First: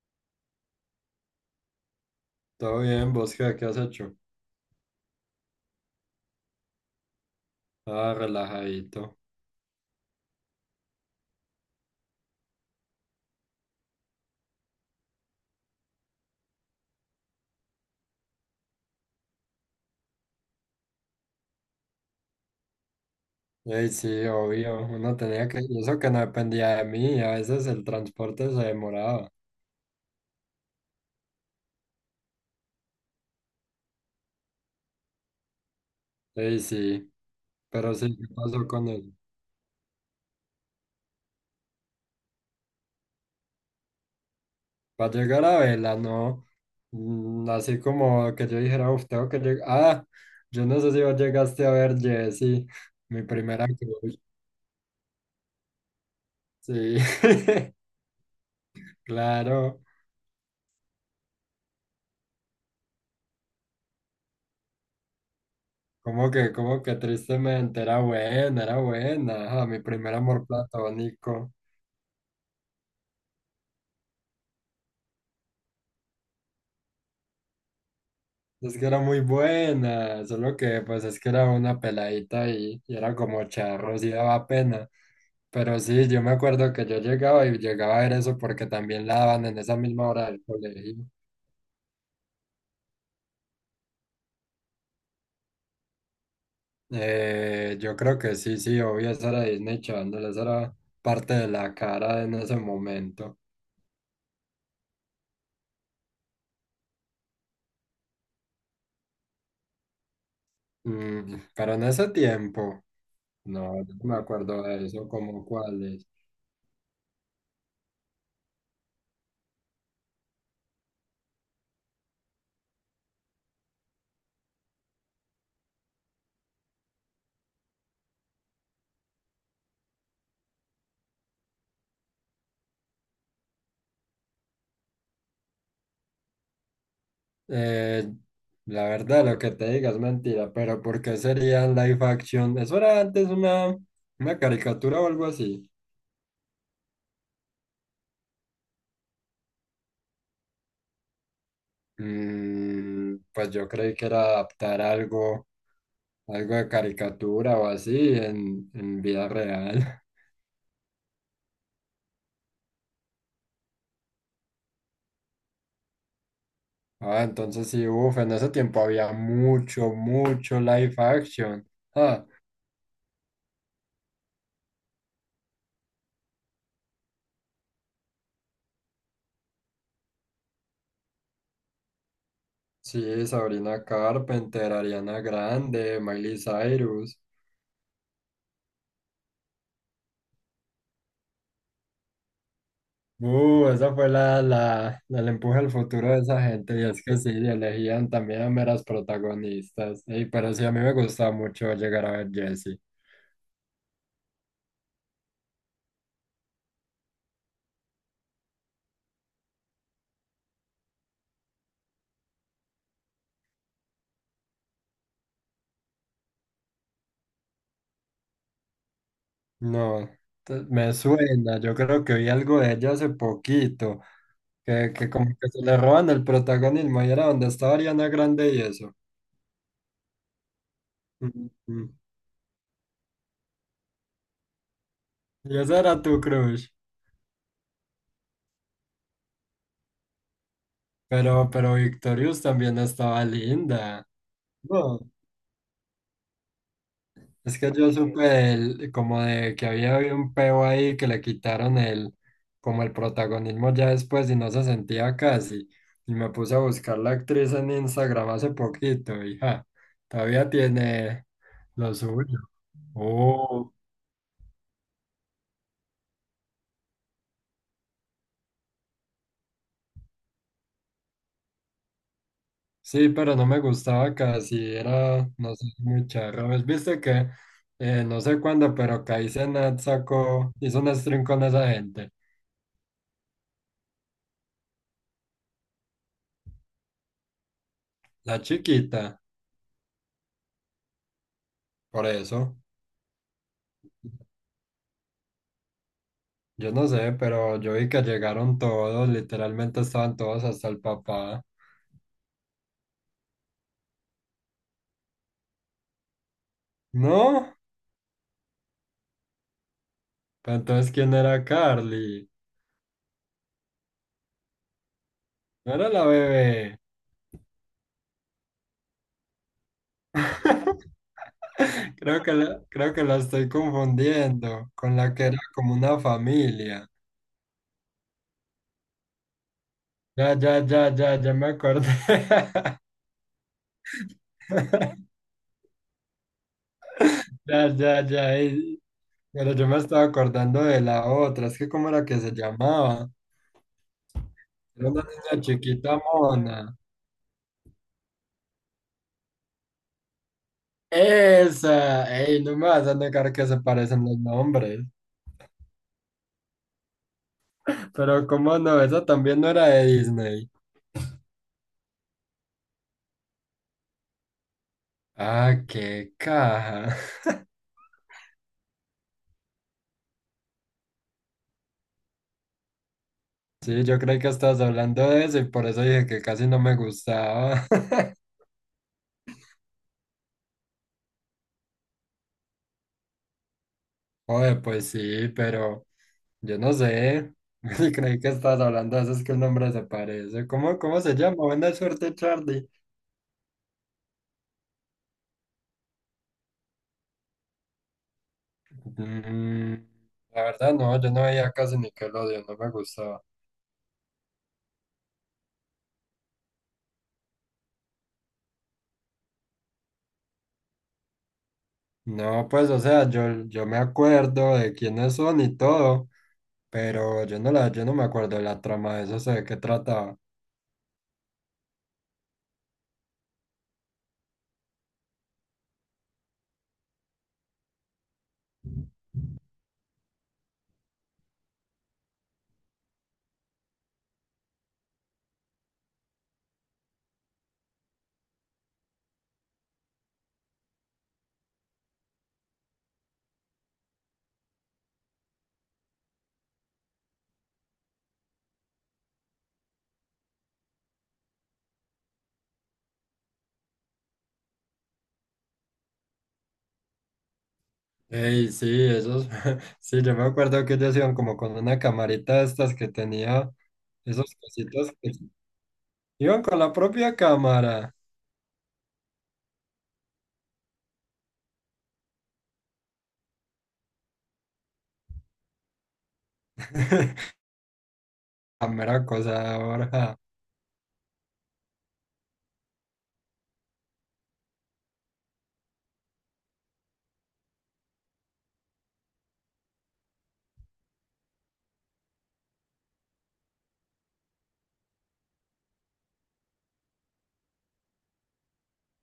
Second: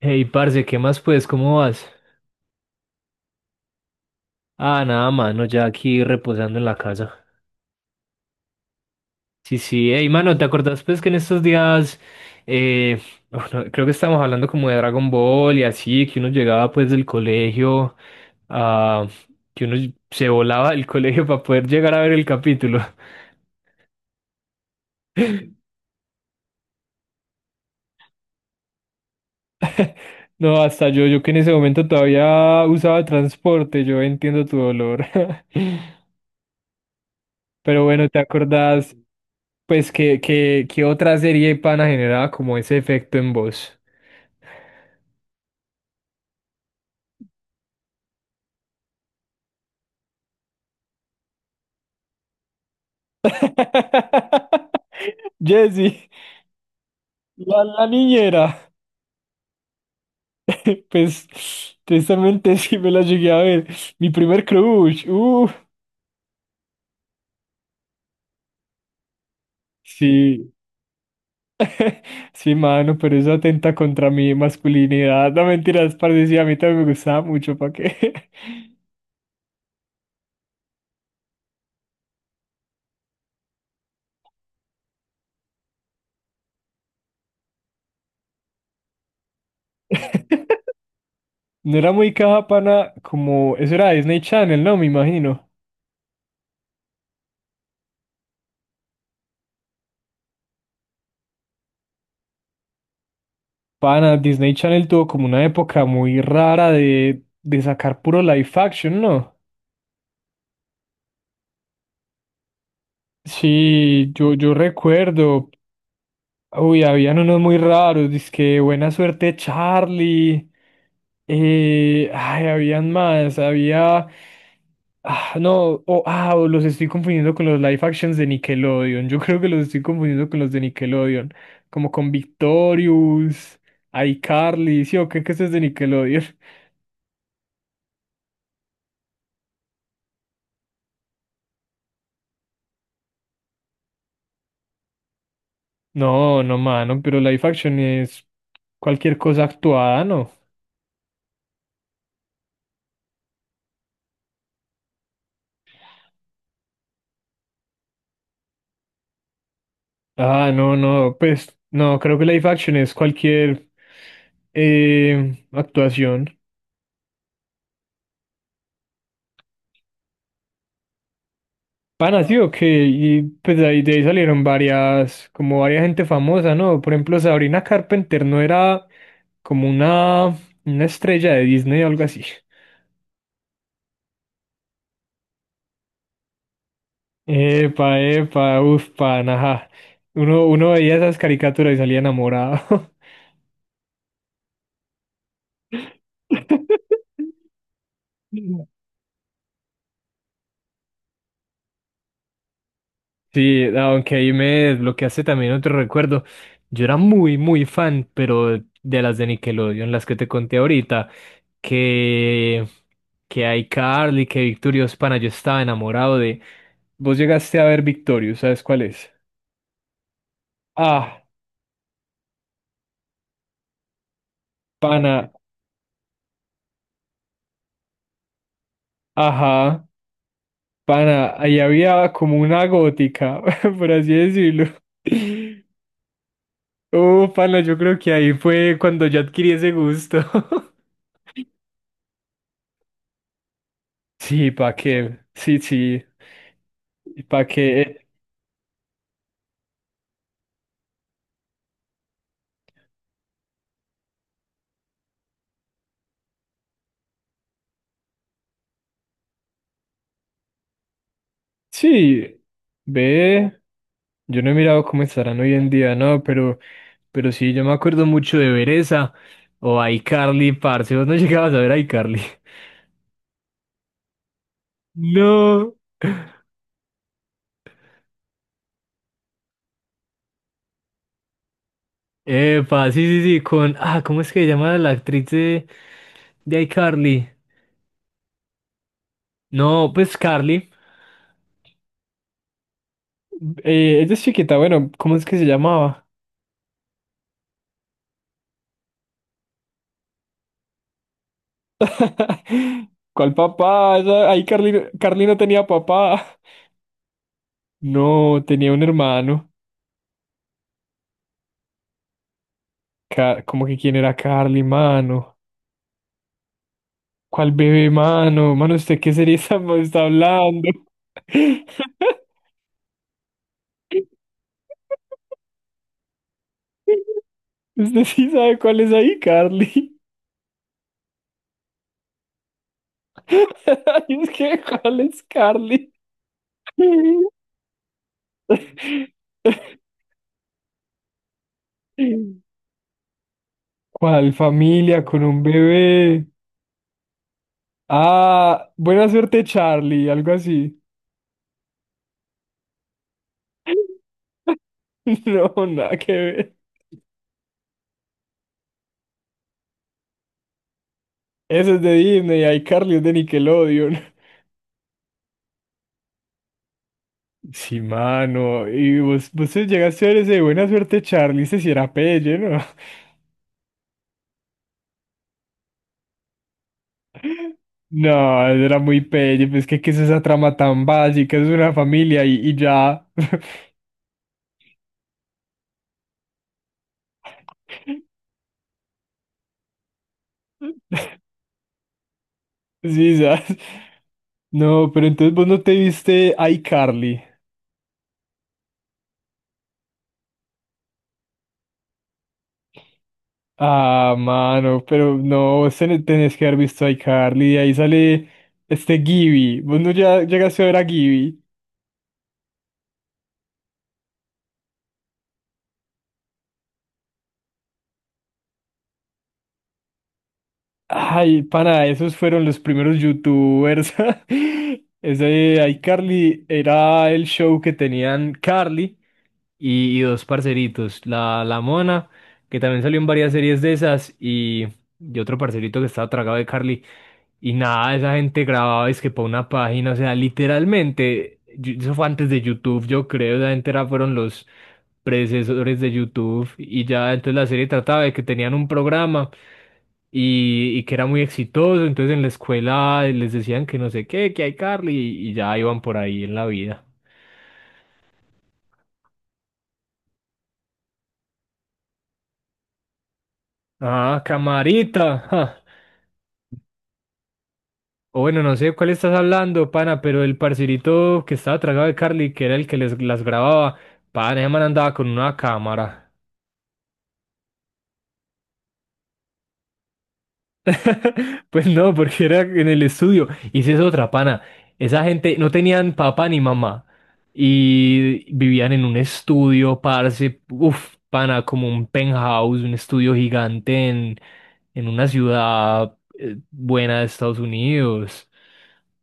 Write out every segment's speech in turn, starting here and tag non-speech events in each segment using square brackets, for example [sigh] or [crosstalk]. Hey, parce, ¿qué más pues? ¿Cómo vas? Todo bien, ¿vos qué, has hecho? Ah, nada, mano, ya aquí reposando en la casa. Ah, relajadito. Sí, sí, hey, mano, ¿te acordás pues que en estos días, eh, bueno, creo que estábamos hablando como de Dragon Ball y así, que uno llegaba pues del colegio, ah, que uno se volaba del colegio para poder llegar a ver el capítulo? [laughs] Ey, sí, obvio, uno tenía que, y eso que no dependía de mí, a veces el transporte se demoraba. No, hasta yo que en ese momento todavía usaba transporte, yo entiendo tu dolor. [laughs] Ey, sí, Pero pero bueno, sí, ¿te ¿qué pasó con acordás? eso? Pues, ¿qué otra serie pana generaba como ese efecto en vos? Para llegar a Vela, no, así como que yo dijera, uf, tengo que llegar, yo no sé si vos llegaste a ver Jessy, mi primera cruz, [laughs] Jesse, sí, la, [laughs] la niñera. [laughs] claro, Pues, tristemente sí me la llegué a ver. Mi primer crush. Como que tristemente, era buena, ajá, mi primer amor Sí, platónico. sí, mano, pero eso atenta contra mi masculinidad. No mentiras, parce, sí, a mí también me gustaba mucho, ¿para qué? Es que era muy buena, solo que pues es que era una peladita y era como charros y daba pena. Pero sí, yo me acuerdo que yo llegaba y llegaba a ver eso porque también la daban en esa misma hora del [laughs] colegio. No era muy caja, pana, como Eso era Disney Channel, ¿no? Me imagino. Yo creo que sí, sí, obvio, eso era Disney Channel, eso era parte de la cara en ese momento. Pana, Disney Channel tuvo como una época muy rara de sacar puro live action, ¿no? Pero en ese tiempo, no, yo no Sí, me yo acuerdo de eso, como recuerdo, cuál. uy, habían unos muy raros, dizque Buena Suerte Charlie, habían más, había, ah, no, o, ah, o los estoy confundiendo con los live actions de Nickelodeon, yo creo que los estoy confundiendo con los de Nickelodeon, como con Victorious, iCarly, sí, ¿qué eso es de Nickelodeon? Eh, la verdad, lo que te diga es mentira, pero ¿por qué serían live action? Eso era antes una caricatura o algo así. No, no, mano, pero live action es cualquier cosa actuada, ¿no? Pues yo creí que era adaptar algo, algo de caricatura o así en vida real. [laughs] Ah, no, no, pues no, creo que live action es cualquier actuación. Ah, entonces sí, uff, en ese tiempo había mucho, mucho live action. Pana, Ah, sí, ok, y pues de ahí salieron varias, como varias gente famosa, ¿no? Por ejemplo, Sabrina Carpenter no era como una estrella de Disney o algo así. sí, Sabrina Carpenter, Ariana Grande, Miley Cyrus. Epa, epa, uf, pana, ajá. Uno veía esas caricaturas y salía enamorado. Esa fue el empuje al futuro de esa gente, y es que sí, elegían también a meras [laughs] protagonistas. Ey, pero sí, a mí me gustaba mucho llegar a ver Jessie. Sí, aunque ahí me desbloqueaste también otro recuerdo. Yo era muy, muy fan, pero de las de Nickelodeon, las que te conté ahorita, que, que iCarly, que Victorious Pana, yo estaba enamorado de Vos llegaste a ver Victorious, ¿sabes cuál es? No, me Ah, suena, yo creo que vi algo de ella hace poquito, que como pana, que se le roban el protagonismo, y era donde estaba Ariana Grande y eso. ajá, pana, ahí Ujú. había como una gótica, [laughs] por así decirlo. Y [laughs] esa era tu crush, Oh, pana, yo creo que ahí fue cuando yo adquirí ese gusto. [laughs] Pero Victorious también estaba linda. Sí, ¿para No. qué? Sí, sí. ¿Para Es que qué? yo supe como de que había habido un peo ahí que le quitaron el, como el protagonismo ya después y no se sentía casi. Y me puse a buscar la actriz en Instagram hace poquito y ja, todavía tiene lo suyo. Sí, ve. Oh, Yo no he mirado cómo estarán hoy en día, no, pero sí, yo me acuerdo mucho de ver esa o iCarly, parce. Vos no [laughs] llegabas a ver iCarly. [laughs] sí, pero no me gustaba casi, era, no sé, No. muy charro. ¿Ves? Viste que, no sé cuándo, pero Kai Cenat sacó, hizo un stream con esa gente. Epa, sí, sí, sí, con. Ah, ¿cómo es que se llama la actriz de iCarly? La chiquita, No, pues Carly. por eso. Ella es chiquita, bueno, ¿cómo es que se llamaba? Yo no sé, pero yo vi que llegaron todos, literalmente estaban todos hasta el papá. [laughs] ¿Cuál papá? Esa Ahí Carly, Carly no tenía papá. ¿No? No, tenía un hermano. Pero entonces, ¿quién era Carly? Ca- ¿Cómo que quién era Carly, mano? No era la bebé. ¿Cuál bebé, mano? Mano, ¿usted qué serie está hablando? [laughs] Creo que [laughs] la, creo que la estoy confundiendo con la que era como una familia. Usted sí sabe cuál es ahí, Carly. Ya, ya, ya, ya, ya me acordé. [laughs] Ay, es que, ¿cuál [laughs] es Carly? Ya, ya, ya. [laughs] Pero yo me estaba acordando de la otra. Es que, ¿cómo era que se llamaba? ¿Cuál Era una familia con niña un chiquita bebé? mona. Ah, buena suerte, Charlie, algo así. Esa, ey, no me vas a negar que se parecen [laughs] los nombres. No, nada que ver. Pero cómo no, esa también no era de Disney. Eso es de Disney, hay Carly es de Nickelodeon. [laughs] Ah, qué caja. [laughs] Sí, mano. Y vos, vos te llegaste a ver ese de buena suerte, Charlie, ese sí era pelle, ¿no? Sí, yo creí que estabas hablando de eso y por eso dije que casi no me [laughs] gustaba. No, [laughs] eso era muy pelle, pues que es esa trama tan básica, es una familia y ya. [laughs] Oye, pues sí, pero yo no sé. [laughs] Sí, creí que estabas hablando de eso, es que el nombre se parece. ¿Cómo, cómo se llama? Buena suerte, Charlie. Sí, ¿sabes? No, pero entonces vos no te viste iCarly. Mm, la verdad, no, yo no veía casi Nickelodeon, no me gustaba. Ah, mano, pero no, vos tenés que haber visto a iCarly, y ahí sale este Gibby, vos no ya llegaste a ver a Gibby. No, pues, o sea, yo me acuerdo de quiénes son y todo, pero yo no me acuerdo de la trama de eso, sé de qué trataba. Ay, pana, esos fueron los primeros youtubers. [laughs] Ese iCarly era el show que tenían Carly y dos parceritos, la Mona, que también salió en varias series de esas, y otro parcerito que estaba tragado de Carly. Y nada, esa gente grababa es que para una página, o sea, literalmente, eso fue antes de YouTube, yo creo, fueron los predecesores de YouTube y ya entonces la serie trataba de que tenían un programa y que era muy exitoso, entonces en la escuela les decían que no sé qué, que hay Carly y ya iban por ahí en la vida. Ey, sí, esos, [laughs] sí, yo me acuerdo que ellos iban como con una camarita de estas que tenía Ah, esos cositos camarita. que Ja. iban con la propia cámara. O bueno, no sé de cuál estás hablando, pana, pero el parcerito que estaba tragado de Carly, que era el que las grababa, pana, ese man andaba con una cámara. [laughs] La mera cosa ahora. [laughs] Pues no, porque era en el estudio. Y si es otra, pana, esa gente no tenían papá ni mamá. Y vivían en un estudio, parce, uff, pana, como un penthouse, un estudio gigante en una ciudad buena de Estados Unidos.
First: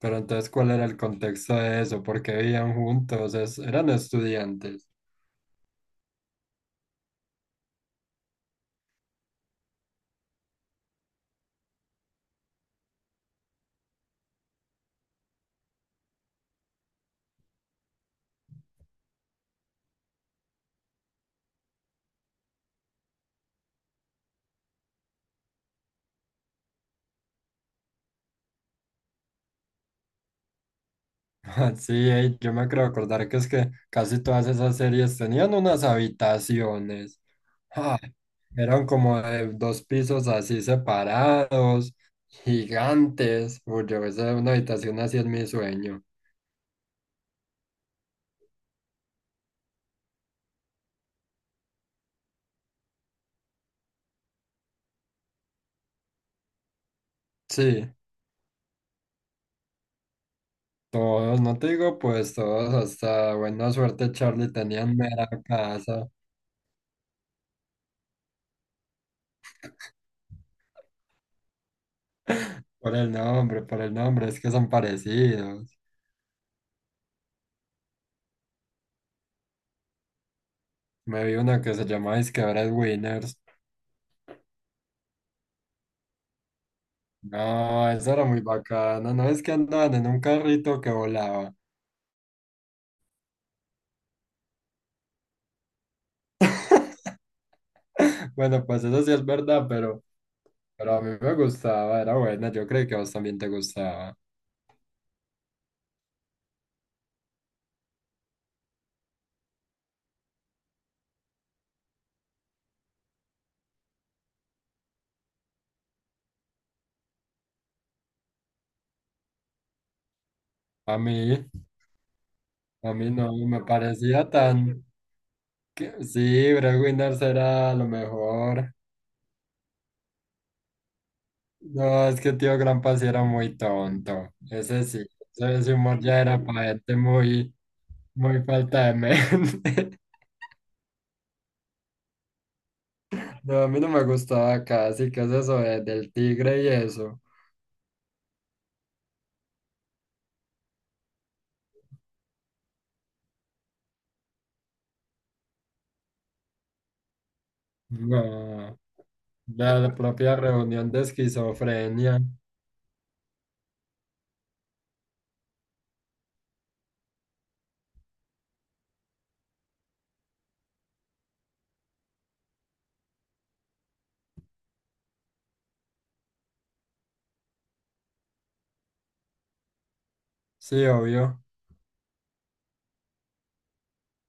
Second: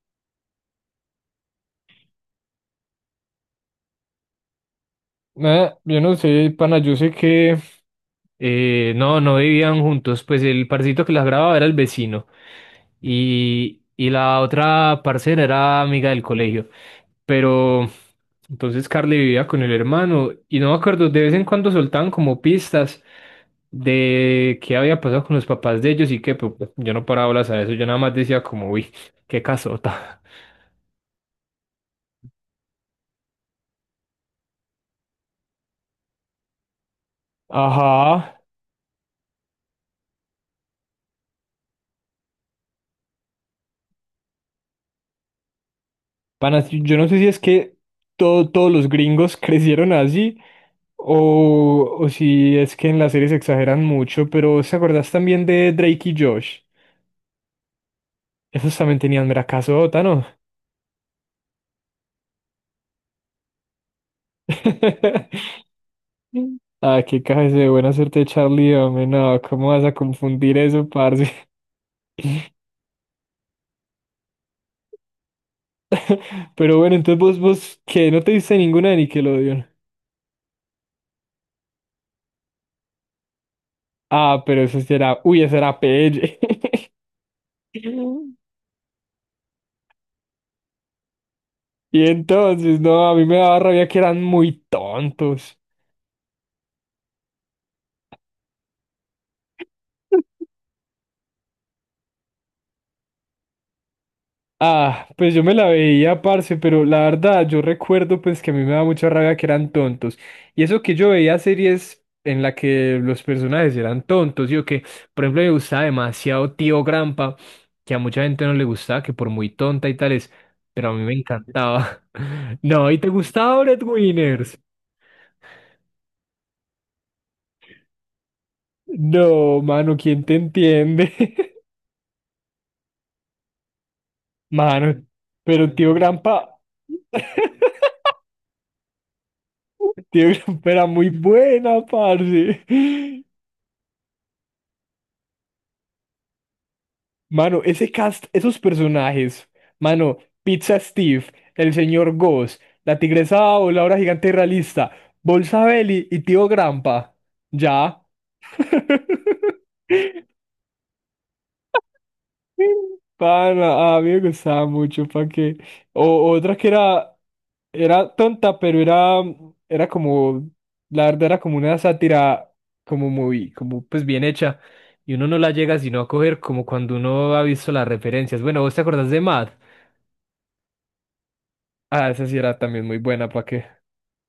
Pero entonces, ¿cuál era el contexto de eso? ¿Por qué vivían juntos? Eran estudiantes. Nada, yo no sé, pana, yo sé que no, no vivían juntos, pues el parcito que las grababa era el vecino y la otra parcera era amiga del colegio, pero entonces Carly vivía con el hermano y no me acuerdo, de vez en cuando soltaban como pistas de qué había pasado con los papás de ellos y que pues, yo no paraba bolas a eso, yo nada más decía como, uy, qué casota. [laughs] Sí, ey, yo me creo acordar que es que casi todas esas series tenían unas habitaciones. Ah, Ajá. eran como de dos pisos así separados, gigantes. Uy, yo esa es una habitación así en mi sueño. Panas, yo no sé si es que todos los gringos [laughs] crecieron así o si es que en las series exageran mucho, pero ¿se acordás también de Drake y Josh? Sí, Esos también tenían mera casota, ¿no? todos, no te digo pues todos, hasta buena suerte Charlie tenían mera [laughs] casa. Ah, qué cabeza de buena suerte, Charlie, hombre, no, ¿cómo vas a confundir eso, parce? [laughs] Por el nombre, es que son parecidos. [laughs] Pero bueno, entonces vos, ¿qué? ¿No te diste ninguna de Nickelodeon? Me vi una que se llama Disque Breadwinners. Ah, pero eso sí era, uy, eso era PL. No, eso era [laughs] muy bacano, no es que andaban en un carrito que volaba. Y entonces, no, a mí me daba rabia que eran muy tontos. [laughs] Bueno, pues eso sí es verdad, pero a mí me gustaba, era buena, yo creo que a vos también te gustaba. Ah, pues yo me la veía, parce, pero la verdad yo recuerdo pues que a mí me daba mucha rabia que eran tontos. Y eso que yo veía series en la que los personajes eran tontos, yo que, por ejemplo, me gustaba demasiado Tío Grampa, que a mucha gente no le gustaba, que por muy tonta y tales, pero a A mí me mí, encantaba. [laughs] No, a ¿y te mí no, gustaba me Brett parecía Winners? tan... Sí, Brad Winners era lo mejor. No, mano, ¿quién te entiende? No, es que tío Grampa sí era muy tonto, [laughs] ese sí, Mano, pero ese humor ya era para gente muy, muy falta de mente. [laughs] Tío Grampa era muy buena, parce. No, a mí no me gustaba casi, ¿qué es eso del tigre y eso? Mano, ese cast, esos personajes, mano, Pizza Steve, el señor Goss, la tigresa o la hora gigante realista, Bolsa Belly y tío Grampa. Ya. No, [laughs] la propia reunión de esquizofrenia. Para, a mí me gustaba mucho, para que. O otra que era tonta, pero era como, la verdad era como una sátira, como muy, como pues bien hecha. Y uno no la llega sino a coger como cuando uno ha visto las referencias. Bueno, ¿vos te acordás de Mad? Sí, obvio. Ah, esa sí era también muy buena, ¿para qué?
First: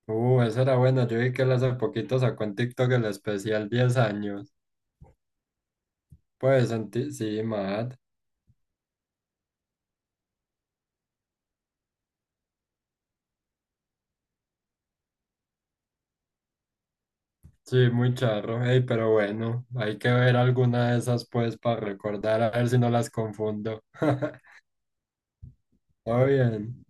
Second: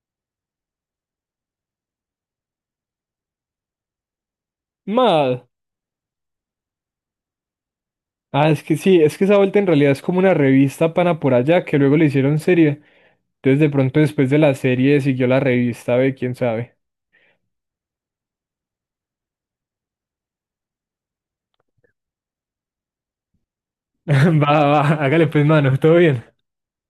Esa era buena. Yo vi que él hace poquito sacó en TikTok el especial 10 años. Mad. Sí, Matt. Ah, es que sí, es que esa vuelta en realidad es como una revista pana por allá que luego le hicieron serie. Entonces de pronto después de la serie siguió la revista, ve, quién sabe. Sí, muy charro. Ey, pero bueno, hay que ver alguna de esas pues para recordar, a ver si no las confundo. [laughs] [laughs] Va, va, acá les pedí manos, ¿todo Todo bien? bien.